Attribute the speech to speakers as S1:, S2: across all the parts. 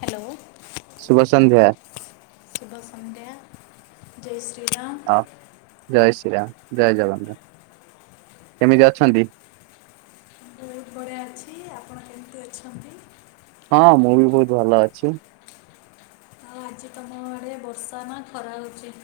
S1: Hello
S2: ଶୁଭ ସନ୍ଧ୍ୟା
S1: ଶୁଭ ସନ୍ଧ୍ୟା। ଜୟ ଶ୍ରୀ ରାମ।
S2: ଆ ଜୟ ଶ୍ରୀରାମ ଜୟ ଜଗନ୍ନାଥ। କେମିତି ଅଛନ୍ତି?
S1: ବହୁତ ବଢ଼ିଆ ଅଛି ଆପଣ କେମିତି ଅଛନ୍ତି?
S2: ହଁ ମୁଁ ବି ବହୁତ୍ ଭଲ ଅଛି।
S1: ଆଉ ଆଜି ତମ ଆଡ଼େ ବର୍ଷା ନା ଖରା ହେଉଛି।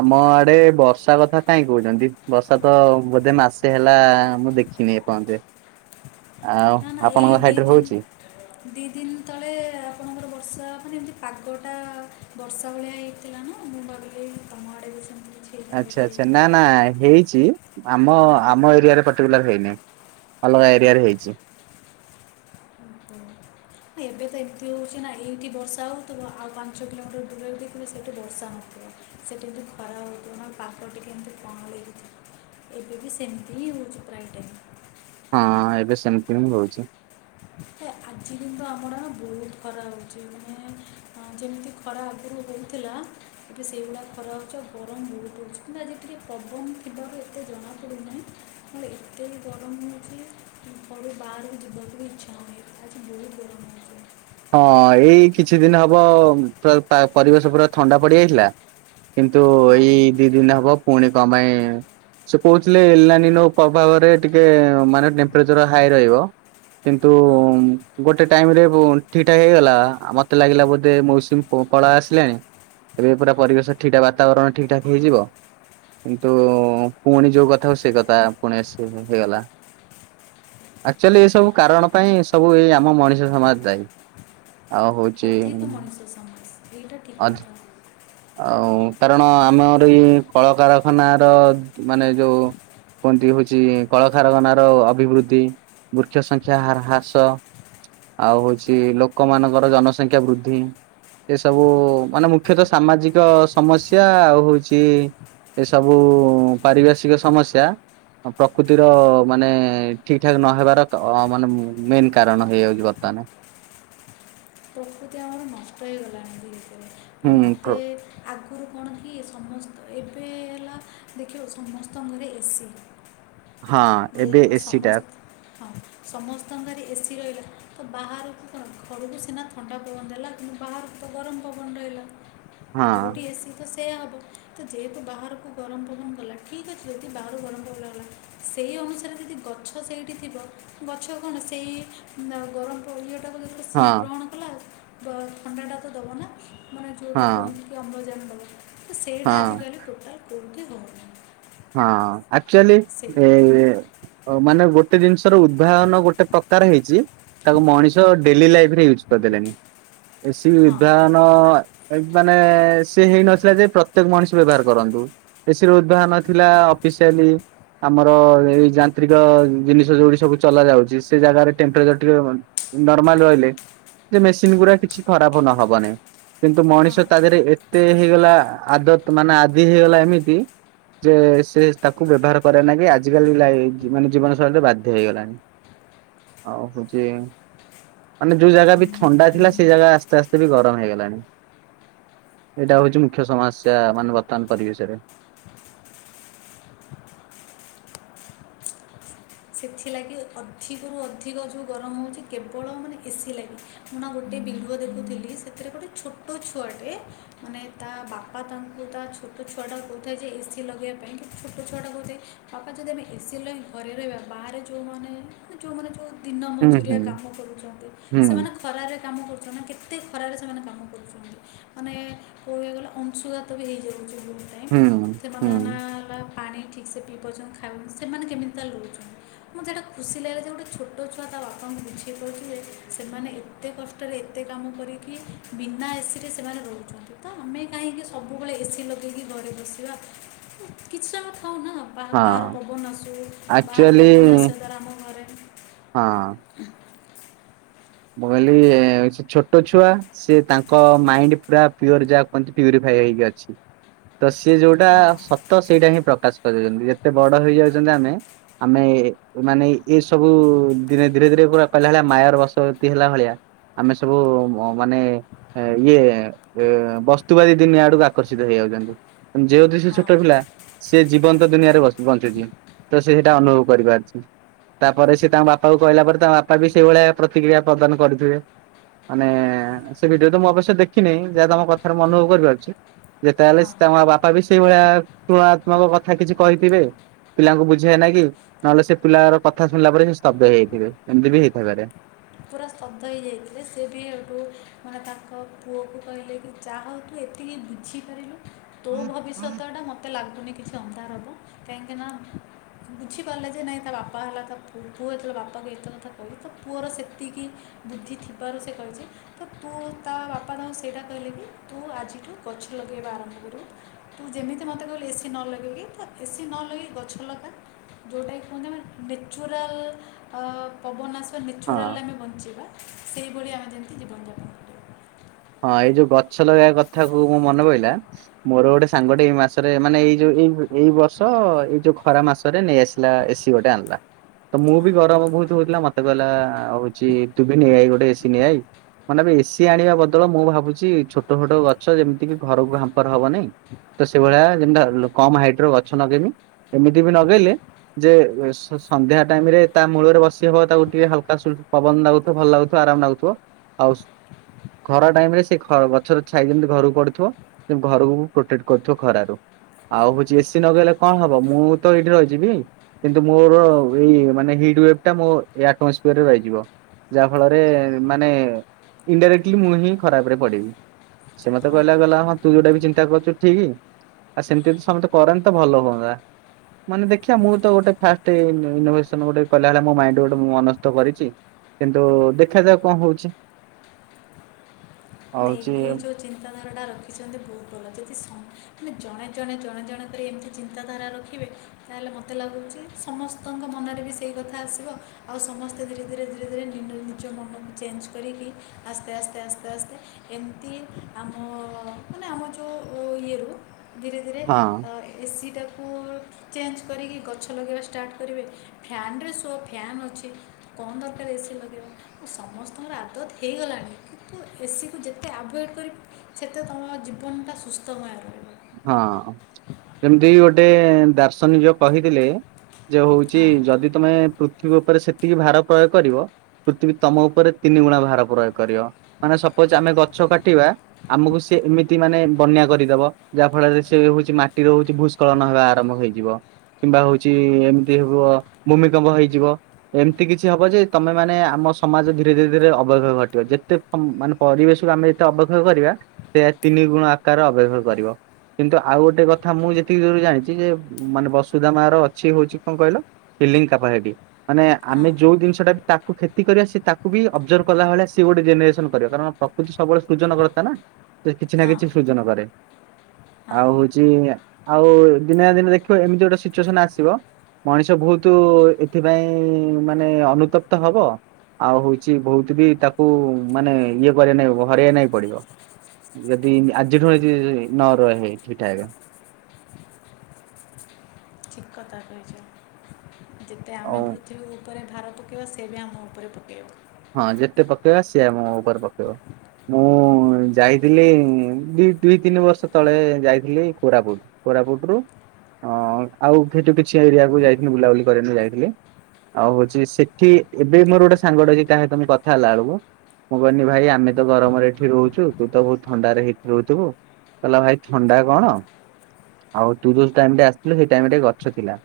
S2: ଆମ ଆଡ଼େ ବର୍ଷା କଥା କାହିଁ କହୁଛନ୍ତି ବର୍ଷା ତ ବୋଧେ ମାସେ ହେଲା ମୁଁ ଦେଖ ନି ଏ ପର୍ଯ୍ୟନ୍ତ।
S1: [unintelligible] ନା ନା ଏଇ ଦି ତି
S2: ହଉଛି
S1: ଦିନ୍ ଦିଇ ଦିନ୍ ତଳେ ଆପଣଙ୍କର ବର୍ଷା ମାନେ ଏମିତି ପାଗଟା ବର୍ଷା ଭଳିଆ ହେଇଥିଲା ନା ମୁଁ ଭାବିଲି ତମ ଆଡ଼େ ବି ସେ
S2: ଆଚ୍ଛା ଆଚ୍ଛା ନା ନା ହେଇଛି। ଆମ ଆମ ଏରିଆରେ ପଟିକୁଲାର ହେଇନ ଅଲଗା ଏରିଆରେ ହେଇଛି।
S1: [unintelligible] ଏବେ ତ ଏମିତି ହେଉଛି ନା ଏଇଠି ବର୍ଷା ହଉଥିବ ଆଉ ପାଞ୍ଚ କିଲୋମିଟର ଦୂର ରେ ଦେଖିବେ ସେଇଠି ବର୍ଷା ହଉ ସେଠି ଖରା ହଉଥିବା ପାଇଁ ଟିକେ [unintelligible] ଥିବ। ଏବେ ବି ସେମିତି ହିଁ ହେଉଛି ପ୍ରାଏଟାଇମ୍।
S2: ହଁ ଏବେ ସେମିତି ହଁ ହଉଛି।
S1: ଆଜି କି ତ ଆମର ବହୁତ୍ ଖରା ହଉଛି ମାନେ ଯେମିତି ଖରା ଆଗ ହେଉଥିଲା ଏବେ ସେଇଗୁଡ଼ା ଖରା ହେଉଛି ଆଉ ଗରମ ବହୁତ୍ ହଉଛି ପୁରା ଆଜି ଟିକେ ପବନ ଥିବାର ଏତେ ଜଣାପଡ଼ୁନାହିଁ ମାନେ ଏତେ ବି ଗରମ ହେଉଛି ଘରୁ ବାହାରୁ ଯିବାକୁ ଇଚ୍ଛା [unintelligible]
S2: ହଁ ଏଇ କିଛି ଦିନ ହବ ପ ପରିବେଶ ପୁରା ଥଣ୍ଡା ପଡିଯାଇଥିଲା। କିନ୍ତୁ ଏଇ
S1: ହଁ
S2: ଦି ଦିନ ହବ ପୁଣି କଁ ପାଇଁ ସେ କହୁଥିଲେ ଲାନିଲୋ ପ୍ରଭାବରେ ଟିକେ ମାନେ ଟେମ୍ପ୍ରେଚର ହାଇ ରହିବ। କିନ୍ତୁ
S1: ହଁ
S2: ଗୋଟେ ଟାଇମ୍ ରେ ଠିକ୍ ଠାକ ହେଇଗଲା ମତେ ଲାଗିଲା ବୋଧେ ମୌସୁମୀ ପଳେଇ ଆସିଲାଣି। ଏବେ ପୁରା ପରିବେଶ ଠିକା ବାତାବରଣ ଠିକ୍ ଠାକ ହେଇଯିବ। କିନ୍ତୁ ପୁଣି ଯୋଉ କଥା ହଉ ସେ କଥା ପୁଣି ଆସି ହେଇଗଲା। ଆକ୍ଚୁଆଲି ଏଇ ସବୁ କାରଣ ପାଇଁ ସବୁ ଏଇ ଆମ ମଣିଷ ସମାଜ ଦାୟୀ। ଆ ହଉଛି।
S1: ଅଧିକ ମଣିଷ ସମାଜ ଏଇଟା ଠିକ୍ [unintelligible]
S2: ଆଉ କାରଣ ଆମର ଏଇ କଳକାରଖାନ ର ମାନେ ଯୋଉ କୁହନ୍ତି ହଉଛି କଳକାରଖାନ ର ଅଭିବୃଦ୍ଧି ବୃକ୍ଷ ସଂଖ୍ୟା ହାର ହ୍ରାସ। ଆଉ ହଉଛି ଲୋକମାନଙ୍କର ଜନସଂଖ୍ୟା ବୃଦ୍ଧି। ଏସବୁ ମାନେ ମୁଖ୍ୟତଃ ସାମାଜିକ ସମସ୍ୟା ଆଉ ହଉଛି। ଏସବୁ ପାରିପାର୍ଶ୍ଵିକ ସମସ୍ୟା। ଅ ପ୍ରକୃତିର ମାନେ ଠିକ ଠାକ ନହେବାର ଅ ମାନେ ଉଁ ମେନ୍ କାରଣ ହେଇଯାଉଛି ବର୍ତ୍ତ ମାନେ।
S1: ପ୍ରକୃତି ଆମର ନଷ୍ଟ ହେଇଗଲାଣି ଧୀରେ ଧୀରେ ମାନେ ମୋତେ
S2: ହୁଁ
S1: ଆଗ ଆ। ଗୁରୁ କଣ କି ସମସ୍ତ ଏବେ ହେଲା ଦେଖିବ ସମସ୍ତଙ୍କ ଘରେ ଏ ସି
S2: ହଁ ଏବେ
S1: ଯେହେତୁ
S2: ଏସିଟା
S1: ସମସ୍ତ ହଁ ସମସ୍ତଙ୍କ ଘରେ ଏ ସିି ରହିଲା। ତ ବାହାରକୁ କଣ ଘରକୁ ସିନା ଥଣ୍ଡା ପବନ ଦେଲା କିନ୍ତୁ ବାହାରକୁ ତ ଗରମ ପବନ ରହିଲା।
S2: ହଁ
S1: ଯଉଠି ଏ ସି ତ ସେଇଆ ହେବ ତ ଯେହେତୁ ବାହାରକୁ ଗରମ ପବନ ଗଲା ଠିକ୍ ଅଛି ଯଦି ବାହାରକୁ ଗରମ ପବନ ଗଲା ସେଇ ଅନୁସାରେ ଯଦି ଗଛ ସେଇଠି ଥିବ ଗଛ କଣ ସେଇ ଉଁ ବା ଗରମ ପ ଇଏ ଟାକୁ ଯେତେବେଳେ
S2: ହଁ
S1: ସିଏ ଗ୍ରହଣ କଲା ବ ଥଣ୍ଡାଟା ତ ଦବନା। ମାନେ
S2: ହଁ
S1: ଯଉଟା କୁହନ୍ତି କି ଅମ୍ଳଜାନ ଦବ ତ ସେଇଟା
S2: ହଁ
S1: ଆଜିକାଲି ଟୋଟାଲ କଉଠି ହଉନି।
S2: ହଁ ଆକ୍ଚୁଲି ଏ। ଅ ମାନେ ଗୋଟେ ଜିନିଷର ଉଦ୍ଭାବନ ଗୋଟେ ପ୍ରକାର ହେଇଛି। ତାକୁ ମଣିଷ ଡେଲି ଲାଇଫ ରେ ୟୁଜ୍ କରିଦେଲେଣିି ଏ ସି
S1: ହଁ
S2: ଉଦ୍ଭାବନ। ଏଇ ମାନେ ଏ ସି ହେଇନଥିଲା ଯେ ପ୍ରତ୍ୟେକ ମଣିଷ ବ୍ୟବହାର କରନ୍ତୁ ଏ ସିି ର ଉଦ୍ଭାବନ ଥିଲା ଅଫିସିଆଲି। ଆମର ଏଇ ଯାନ୍ତ୍ରିକ ଜିନିଷ ଯୋଉଠି ସବୁ ଚଲା ଯାଉଛି ସେ ଜାଗାରେ ଟେମ୍ପରେଚର ଟିକେ ବ। ନର୍ମାଲ ରହିଲେ ସେ ମେସିନ ଗୁରା କିଛି ଖରାପ ନ ହବନି। କିନ୍ତୁ ମଣିଷ
S1: ହଁ
S2: ତା ଦେହରେ ଏତେ ହେଇଗଲା ଆଦତ ମାନେ ଆଦି ହେଇଗଲା ଏମିତି। ଯେ ସେ ତାକୁ ବ୍ୟବହାର କରେ ନା କି ଆଜିିକାଲି ଲାଇ ଯୁ ମାନେ ଜୀବନ ଶୈଳୀରେ ବାଧ୍ୟ ହେଇଗଲାଣି। ଆଉ ହଉଚି। ମାନେ ଯୋଉ ଜାଗା ବି ଥଣ୍ଡା ଥିଲା ସେଇ ଜାଗା ଆସ୍ତେ ଆସ୍ତେ ବି ଗରମ ହେଇଗଲାଣି। ଏଇଟା ହଉଛି ମୁଖ୍ୟ ସମସ୍ୟା ମାନେ ବର୍ତ୍ତମାନ ପରିବେଶରେ।
S1: ସେଥିଲାଗି ଅଧିକରୁ ଅଧିକ ଯଉ ଗରମ ହଉଛି କେବଳ ମାନେ ଏ ସି ଲାଗି ମୁଁ ନା ଗୋଟେ ବି ଭିଡିଓ ଦେଖୁଥିଲି ସେଥିରେ ଗୋଟେ ଛୋଟ ଛୁଆଟେ ମାନେ ତା ବାପା ତାଙ୍କୁ ତା ଛୋଟ ଛୁଆଟା କହୁଥାଏ ଯେ ଏ ସି ଲଗେଇବା ପାଇଁ କିନ୍ତୁ ଛୋଟ ଛୁଆଟା କହୁଥାଏ ପାପା ଯଦି ଆମେ ଏ ସି ଲଗେଇ ଘରେ ରହିବା। ବାହାରେ ଯଉମାନେ ମାନେ ଯଉମାନେ ଯଉ ଦିନ
S2: ହୁଁ
S1: ମଜୁରିଆ
S2: ହୁଁ
S1: କାମ କରୁଛନ୍ତି
S2: ହୁଁ
S1: ସେମାନେ ଖରାରେ। କାମ କରୁଛନ୍ତି ନା କେତେ ଖରାରେ ସେମାନେ କାମ କରୁଛନ୍ତି ମାନେ କହିବାକୁ ଗଲେ ଅଂଶୁଘାତ ବି ହେଇଯାଉ ଚି ବହୁତ୍ ଟାଇମ୍
S2: ହୁଁ। ହୁଁ
S1: ସେମାନେ
S2: ହଁ
S1: ନା ହେଲା ପାଣି ଠିକ ସେ ପିଇ ପାରୁଛନ୍ତି ଖାଉନା ସେମାନେ କେମିତି ତାହେଲେ ରହୁଛନ୍ତି। ମୋତେ ଏଇଟା ଖୁସି ଲାଗିଲା ଯେ ଗୋଟେ ଛୋଟ ଛୁଆ ତା ବାପାଙ୍କୁ ବୁଝେଇ ପାରୁଛି ଯେ ସେମାନେ ଏତେ କଷ୍ଟରେ ଏତେ କାମ କରିକି ବିନା ଏ ସି ରେ ସେମାନେ ରହୁଛନ୍ତି ତ ଆମେ କାହିଁକି ସବୁବେଳେ ଏ ସି ଲଗେଇକି ଘରେ ବସିବା କିଛିଟା କ ହଉନା ବା-ବାହାରୁ ପବନ ଆସୁ ବାହାର
S2: ଆକ୍ଚୁଆଲି
S1: ପବନ ଆସିବା ଦ୍ୱାରା ଆମ ଘରେ
S2: ହଁ।
S1: ହ
S2: ମୁଁ କହିଲି ଏ ସେ ଛୋଟ ଛୁଆ ସେ ତାଙ୍କ ମାଇଣ୍ଡ ପୁରା ପିଓର ଯାହା କୁହନ୍ତି ପ୍ୟୁରିଫାଏ ହେଇକି ଅଛି।
S1: ହ
S2: ତ ସିଏ ଯୋଉଟା ସତ ସେଇଟା ହିଁ ପ୍ରକାଶ କରୁଉଛନ୍ତି ଯେତେ ବଡ ହେଇଯାଉଛନ୍ତି ଆମେ। ଆମେ ମାନେ ଏଇ ସବୁ ଦିନେ ଧୀରେ ଧୀରେ ପୁରା କହିଲା ଭଳିଆ ମାୟାର ବସ ଭୂତି ହେଲା ଭଳିଆ। ଆମେ ସବୁ ମ ମାନେ ଏ ଇଏ ଏ ବସ୍ତୁବାଦୀ ଦୁନିଆ ଆଡକୁ ଆକର୍ଷିତ ହେଇ ଯାଉଛନ୍ତି ଯେହେତୁ ସେ
S1: ହଁ
S2: ଛୋଟ ପିଲା ସେ ଜୀବନ୍ତ ଦୁନିଆରେ ବସ ବଞ୍ଚୁଛି। ତ ସେ ସେଟା ଅନୁଭବ କରିପାରୁଛି ତାପରେ ସେ ତାଙ୍କ ବାପାକୁ କହିଲା ପରେ ତାଙ୍କ ବାପା ବି ସେଇଭଳିଆ ପ୍ରତିକ୍ରିୟା ପ୍ରଦାନ କରିଥିବେ। ମାନେ ସେ ଭିଡିଓ ତ ମୁଁ ଅବଶ୍ୟ ଦେଖିନି ଯାହା ତମ କଥାରୁ ମୁଁ ଅନୁଭବ କରିପାରୁଛି। ଯେତେ ହେଲେ ସ
S1: ହଁ
S2: ତାଙ୍କ ବାପା ବି ସେଇଭଳିଆ ତୁଳନାତ୍ମକ କଥା କିଛି କହିଥିବେ। ପିଲାଙ୍କୁ ବୁଝିବା ନା କି ନହେଲେ ସେ ପିଲାର କଥା ଶୁଣିଲା ପରେ ସେ ସ୍ତବ୍ଧ ହେଇଯାଇଥିବେ ଏମିତି ବି ହେଇଥିଇପରେ।
S1: ପୁରା ସ୍ତବ୍ଧ ହେଇଯାଇଥିଲେ ସେ ବି ହେଠୁ ମାନେ ତାଙ୍କ ପୁଅକୁ କହିଲେ କି ଚାହା ତୁ ଏତିକି ବୁଝିପାରିଲୁ ତୋ ଭବିଷ୍ୟତ ଟା ମତେ ଲାଗୁନି ଶବ୍ଦା ହବ କାହିଁକ ନା ବୁଝିପାରିଲେ ଯେ ନାଇଁ ତା ବାପା ହେଲା ତା ପୁଅ ଯେତେବେ ବାପାଙ୍କୁ ଏତ କଥା କହିଲି ତ ପୁଅର ସେ ଏତିକି ବୁଦ୍ଧି ଥିବାର ସେ କହିଛି ତ ତୁ ତା ବାପା ତା ସେଇଟା କହିଲେ କି ତୁ ଆଜି ଗଛ ଲଗେଇବା ଆରମ୍ଭ କରୁ ତୁ ଯେମିତି ମୋତେ କହିଲୁ ଏସି ନ ଲଗେଇକି ତ ଏସି ନ ଲଗେଇ ଗଛ ଲଗା ଯୋଉଟାକି କୁହନ୍ତି ନେଚୁରାଲ୍ ଆଁ ପବନ ଆସିବ। ତ ନେଚୁରାଲ
S2: ହଁ
S1: ଆମେ ବଞ୍ଚିବା ସେହିଭଳି ଆମେ ଯେମିତି ଜୀବନଯାପନ କରିବା।
S2: ହଁ ଏଇ ଯୋଉ ଗଛ ଲଗେଇବା କଥା କୁ ମୁଁ ମନେ ପହିଲା ମୋର ଗୋଟେ ସାଙ୍ଗଟେ ଏଇ ମାସରେ ମାନେ ଏଇ ଯୋଉ ଏଇ ଏଇ ବର୍ଷ ଏଇ ଯୋଉ ଖରା ମାସରେ ନେଇ ଆସିଲା ଏସିି ଗୋଟେ ଆଣିଲା। ତ ମୁଁ ବି
S1: ହଁ
S2: ଗରମ ବହୁତ ହଉଥିଲା ମତେ କହିଲା ହଉଛି ତୁ ବି ନେଇ ଆଇ ଗୋଟେ ଏସିି ନେଇ ଆଇ ମାନେ ବି ଏସିି ଆଣିବା ବଦଳ ମୁଁ ଭାବୁଛି ଛୋଟ ଛୋଟ ଗଛ ଯେମିତି କିି ଘରକୁ ଭାମ୍ପର ହବନାଇଁ। ତ ସେଇଭଳିଆ ତିନିଟା ଲୋକ ଆମ ହାଇଟ ର ଗଛ ନଗେନି। ଏମିତି ବି ନଗେଇଲେ ଯେ ସନ୍ଧ୍ୟା ଟାଇମ୍ ରେ ତା ମୂଳରେ ବସି ହବ ତାକୁ ଟିକେ ହାଲକା ସୁଲ ପବନ ଲାଗୁଥିବ ଭଲ ଲାଗୁଥିବ ଆରାମ ଲାଗୁଥିବ ଆଉ ଖରା ଟାଇମ ରେ ସେ ଗଛ ଛାଇ ଯେମିତି ଘରକୁ ପଡୁଥିବ ସେମତି ଘରକୁ ପ୍ରୋଟେକ୍ଟ କରୁଥିବ ଖରାରୁ। ଆଉ ହଉଛି ଏସିି ନଗେଇଲେ କଣ ହବ ମୁଁ ତ ଏଇଠି ରହିଯିବି କିନ୍ତୁ ମୋର ଏଇ ମାନେ [unintelligible] ରହିଯିବ ଯାହା ଫଳରେ ମାନେ ଇଣ୍ଡାରେକ୍ଟ ମୁଁ ହିଁ ଖରାପ ରେ ପଡିବି ସେ ମତେ
S1: ହଁ
S2: କହିଲା ଗଲା ହଁ ତୁ ଯୋଉଟା ବି ଚିନ୍ତା କରୁଛୁ ଠିକ୍। ଆଉ ସେମିତି ସମସ୍ତେ କରନ୍ତି ତ ଭଲ ହୁଅନ୍ତା। ମାନେ ଦେଖିବା ମୁଁ ତ ଗୋଟେ ଫାଷ୍ଟ ଇନୋଭସନ ଗୋଟେ କ ହେ ମୋ ମାଇ ଗୋଟେ ମୁ ଅନ କରିଛି। କିନ୍ତୁ ଦେଖାଯାଉ କଣ ହଉଛି?
S1: [inaudible]
S2: ଆଉ
S1: ନାଇଁ
S2: ହଉଛି
S1: ଏଇ ଯେଉଁ ଚିନ୍ତାଧାରାଟା ରଖିଛନ୍ତି ବହୁତ ଭଲ ଯଦି ଆମେ ଜଣେ ଜଣେ ଜଣେ ଜଣେ କରି ଏମିତି ଚିନ୍ତାଧାରା ରଖିବେ ତାହେଲେ ମୋତେ ଲାଗୁଛି ସମସ୍ତଙ୍କ ମନରେ ବି ସେଇ କଥା ଆସିବ ଆଉ ସମସ୍ତେ ଧୀରେ ଧୀରେ ଧୀରେ ଧୀରେ ନିଜ ମନକୁ ଚେଞ୍ଜ କରିକି ଆସ୍ତେ ଆସ୍ତେ ଆସ୍ତେ ଆସ୍ତେ ଏମିତି ଆମ ମାନେ ଆମ ଯେଉଁ ଇଏରୁ ଧୀରେ ଧୀରେ
S2: ହଁ
S1: ଏସିଟାକୁ ଚେଞ୍ଜ କରିକି ଗଛ ଲଗେଇବା ଷ୍ଟାର୍ଟ କରିବେ ଫ୍ୟାନ ରେ ସୁୁଅ ଫ୍ୟାନ୍ ଅଛି କଣ ଦରକାର [unintelligible] ସମସ୍ତଙ୍କର ଆଦତ ହେଇଗଲାଣି କିନ୍ତୁ ଏସି ତୁ ଯେତେ ଆଭଏଡ଼୍ କରିବି ସେତେ ତୁମ ଜୀବନଟା ସୁସ୍ଥମୟ ରହିବ।
S2: ହଁ। ଯେ ହଉଛି ଯଦି ତମେ ପୃଥିବୀ ଉପରେ ସେତିକି ଭାର ପ୍ରୟୋଗ କରିବ ପୃଥିବୀ ତମ ଉପରେ ନିମୁଣା ଭାର ପ୍ରୟୋଗ କରିବ ମାନେ ସୋପୋଚ
S1: ଏ
S2: ଆମେ ଗଛ କାଟିବା ଆମକୁ ସେମତି ମାନେ ବନେଆକୁ କରିଦବ ଯାହା ଫଳରେ ସେ ହଉଛି ମାଟିର ହଉଛି ଭୂସ୍କଳନ ହେବା ଆରମ୍ଭ ହେଇଯିବ। କିମ୍ବା ହଉଛି ଏମିତି ହବ ଭୂମିକମ୍ପ ହେଇଯିବ ଏମିତି କିଛି ହବ ଯେ ତମେ ମାନେ ଆମ ମ ସମାଜ ଧୀରେ ଧୀରେ ଧୀରେ ଅବକ୍ଷ ଘଟିବ ଯେତେ ମାନେ ପରିବେଶକୁ ଆମେ ଯେତେ ଅବକ୍ଷେକ୍ଷ କରିବା ସେ ତିନି ଗୁଣ ଆକାର ଅବଭେବ କରିବ। କିନ୍ତୁ ଆଉ ଗୋଟେ କଥା ମୁଁ ଯେତିକି ଦୂର ଜାଣିଛି ଯେ ମାନେ ବସୁଧା ମା ର ଅଛି ହଉଛି କଣ କହିଲ ଡ଼ିଲିଙ୍ଗ କାପାସିଟି ମାନେ
S1: ହଁ
S2: ଆମେ ଯୋଉ ଜିନିଷଟା ବି ତାକୁ କ୍ଷତି କରିବା ସେ ତାକୁ ବି ଅବଜର୍ଭ କଲା ଭଳିଆ ସେ ଗୋଟେ ଜେନେରେସନ କରିବା କାରଣ ପ୍ରକୃତି ସବୁବେଳେ ସୃଜନ କଥା ନା କିଛି ନା
S1: ହଁ
S2: କିଛି ସୃଜନ କରେ।
S1: ହଁ
S2: ଆଉ ହଉଛି ଆଉ ଦିନେ ଦିନେ ଦେଖିବ ଏମିତି ଗୋଟେ ସିଚୁଏସନ ଆସିବ ମଣିଷ ବହୁତ ଏଥିପାଇଁ ମାନେ ଅନୁତପ୍ତ ହବ। ଆଉ ହଉଛି ବହୁତ ବି ତାକୁ ମାନେ ଇଏ କର ନାଇଁ ହରାଇ ନାଇଁ ପଡିବ। ଯଦି ଆଜିଠୁ ଯଦି ନର ହେଇଠି ଠିକ୍ ଠାକ୍।
S1: ବହୁତ କଥା କହିଛ ଯେତେ ଆମେ
S2: ଆଉ
S1: ପୃଥିବୀ କୁ ଉପରେ ଭାର ପକାଇବ ସେ ବି ଆମ ଉପରେ ପକାଇବ।
S2: ହଁ ଯେତେ ପକେଇବା ସେ ଆମ ଉପରେ ପକେଇବ। ମୁଁ ଯାଇଥିଲି ଦି ଦୁଇ ତିନି ବର୍ଷ ତଳେ ଯାଇଥିଲି କୋରାପୁଟ। କୋରାପୁଟରୁୁ ଅ ଆଉ ସେଠୁ କିଛି ଏରିଆକୁ ଯାଇଥିଲି ବୁଲାବୁଲି କରିବା ପାଇଁ ଯାଇଥିଲି। ଆଉ ହଉଛି ସେଠି ଏବେ ମୋର ଗୋଟେ ସାଙ୍ଗଟେ ଅଛି ତା ସହିତ ମୁଁ କଥା ହେଲା ବେଳକୁ ମୁଁ କହନି ଭାଇ ଆମେ ତ ଗରମରେ ଏଠି ରହୁଛୁ ତୁ ତ ବହୁତ ଥଣ୍ଡାରେ ହେଠି ରହୁଥିବୁ। କହିଲା ଭାଇ ଥଣ୍ଡା କଣ ଆଉ ତୁ ଯୋଉ ଟାଇମ୍ ରେ ଆସିଥିଲୁ ସେଇ ଟାଇମ୍ ରେ ଗଛ ଥିଲା।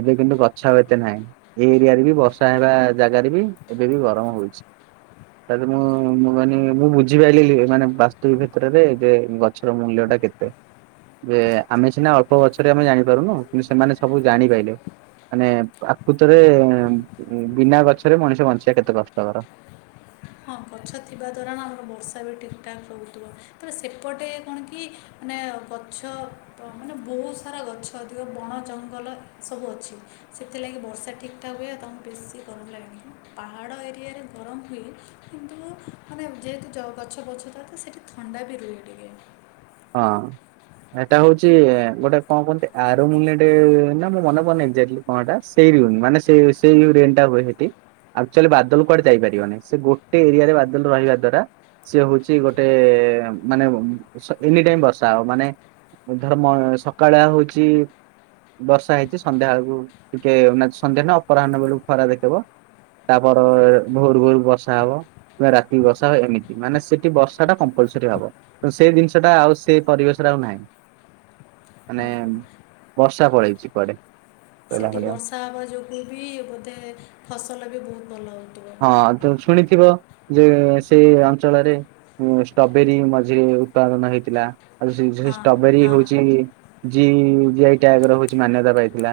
S2: ଏବେ କିନ୍ତୁ ଗଛ ଆଉ ଏତେ ନାହିଁ ଏଇ ଏରିଆରେ ବି ବର୍ଷା ହେବା ଜାଗାରେ ବି ଏବେ ବି ଗରମ ହଉଛି। ତା ପରେ ମୁଁ ମୁଁ କହିନି ମୁଁ ବୁଝିପାରଲିି ମାନେ ବାସ୍ତବିକତାରେ ଯେ ଗଛର ମୂଲ୍ୟ କେତେ ଯେ ଆମେ ସିନା ଅଳ୍ପ ବଛରେ ଆମେ ଜାଣିପାରୁନୁ କିନ୍ତୁ ସେମାନେ ସବୁ ଜାଣିପାଇଲେ। ମାନେ ଆକୃତରେ ବିନା ଗଛରେ ମଣିଷ ବଞ୍ଚ କେତେ କଷ୍ଟ କର।
S1: ହଁ ଗଛ ଥିବା ଦ୍ୱାରା ଆମର ବର୍ଷା ବି ଠିକ୍ ଠାକ୍ ହଉଥିବ ତ ସେପଟେ କଣ କି ମାନେ ଗଛ ତ ମାନେ ବୋହୁତ୍ ସାରା ଗଛ ଅଧିକ ବଣ ଜଙ୍ଗଲ ସବୁ ଅଛି ସେଥିଲା ଲାକି ବର୍ଷା ଠିକ୍ ଠାକ୍ ହୁଏ ଆଉ ତମ ବେଶୀ ଗରମ ଲାଗେନି ପାହାଡ଼ ଏରିଆରେ ଗରମ ହୁଏ କିନ୍ତୁ ମାନେ ଯେହେତୁ ଗଛ ବଛ ଥାଏ ତ ସେଇଠି ଥଣ୍ଡା ବି ରୁହେ ଟିକେ।
S2: ହଁ। ଏଟା ହଉଛି ଗୋଟେ କଣ କୁହନ୍ତି ଆରୋମଲେଟ୍ ନା ମୁଁ ମନେ ପଡୁନି ଏକ୍ସାଟଲି କଣହେଟା ସେଇ ମାନେ ସେ ସେଇ ଜଉ ରେନ୍ ଟା ହୁଏ ସେଠି। ଆକ୍ଚୁଆଲି ବାଦଲ କୁଆଡେ ଯାଇପାରିବନି ସେ ଗୋଟେ ଏରିଆରେ ବାଦଲ ରହିବା ଦ୍ଵାରା ସେ ହଉଛି ଗୋଟେ ମାନେ ସ ଏନି ଟାଇମ ବର୍ଷା ହବ ମାନେ ଧର ସକାଳୁଆ ହଉଛି ବର୍ଷା ହେଇଛି ସନ୍ଧ୍ୟା ବେଳକୁ ଟିକେ ସନ୍ଧ୍ୟା ନ ଅପରାହ୍ନ ବେଳକୁ ଖରା ଦେଖେଇବ। ତାପର ଭୋରୁ ଭୋରୁ ବର୍ଷା ହବ କିମ୍ବା ରାତିକି ବର୍ଷା ହବ ଏମିତି ମାନେ ସେଠି ବର୍ଷା ଟା କମ୍ପଲ୍ସରି। ସେଠି ହବ ତ ସେ ଜିନିଷ ଟା ଆଉ ସେ ପରିବେଶରେ ଆଉ ନାହିଁ। ମାନେ ବର୍ଷା ପଳେଇଛି କୁଆଡେ଼?
S1: ସେଠି ବର୍ଷା ହବା ଯୋଗୁ ବି ବୋଧେ ଫସଲ ବି ବହୁତ ଭଲ ହଉ
S2: ହଁ ତ ଶୁଣିଥିବ ଯେ ସେ ଅଞ୍ଚଳରେ ଷ୍ଟବେରୀ ମଝିରେ ଉତ୍ପାଦନ ହେଇଥିଲା ଆଉ
S1: ହଁ
S2: ଷ୍ଟବେରୀ
S1: ହଁ
S2: ହଉଛି ଜି ଯି ଜିଆଇ ଟାଗ୍ ର ମାନ୍ୟତା ପାଇଥିଲା।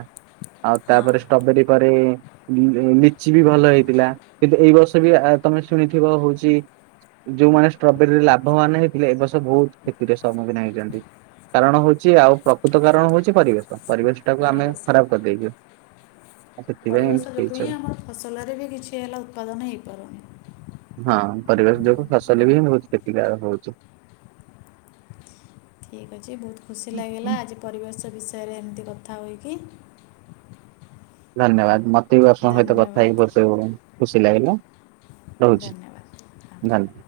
S2: ଆଉ
S1: ହଁ
S2: ତାପରେ ଷ୍ଟ୍ରବେରୀ ପରେ ଲିଚି ବି ଭଲ ହେଇଥିଲା। କିନ୍ତୁ ଏଇ ବର୍ଷ ବି ତମେ ଶୁଣିଥିବ ହଉଛି ଯୋଉମାନେ ଷ୍ଟ୍ରବେରୀରେ ଲାଭବାନ ହେଇଥିଲେ ଏ ବର୍ଷ ବହୁତ କ୍ଷତିର ସମ୍ମୁଖୀନ ହେଇଛନ୍ତି। କାରଣ ହଉଛି ଆଉ ପ୍ରକୃତ କାରଣ ହଉଛି ପରିବେଶ ପରିବେଶ ଟାକୁ ଆମେ
S1: ପରିବେଶ
S2: ଖରାପ କରିଦେଇଛୁ। ଆଉ ସେଥିପାଇଁ ଏମିତି
S1: ପରିବେଶ ଯୋଗୁଁ
S2: ହେଇଛି
S1: ହିଁ
S2: ଆଉ
S1: ଆମର ଫସଲରେ ବି କିଛି ହେଲା ଉତ୍ପାଦନ ହେଇପାରୁନି।
S2: ହଁ ପରିବେଶ ଯୋଗୁ ଫସଲ ବି ବହୁତ କ୍ଷତି କାରକ ହଉଛି।
S1: ଠିକ୍ ଅଛି ବହୁତ ଖୁସି ଲାଗିଲା ଆଜି ପରିବେଶ ବିଷୟରେ ଏମିତି କଥା ହୋଇକି।
S2: ଧନ୍ୟବାଦ ମତେ ବି ଆପଣଙ୍କ ସହିତ କଥା
S1: ଧନ୍ୟବାଦ
S2: ହେଇକି [unintelligible] ଖୁସି ଲାଗିଲା ରହୁଛି।
S1: ଧନ୍ୟବାଦ ହଁ
S2: [unintelligible]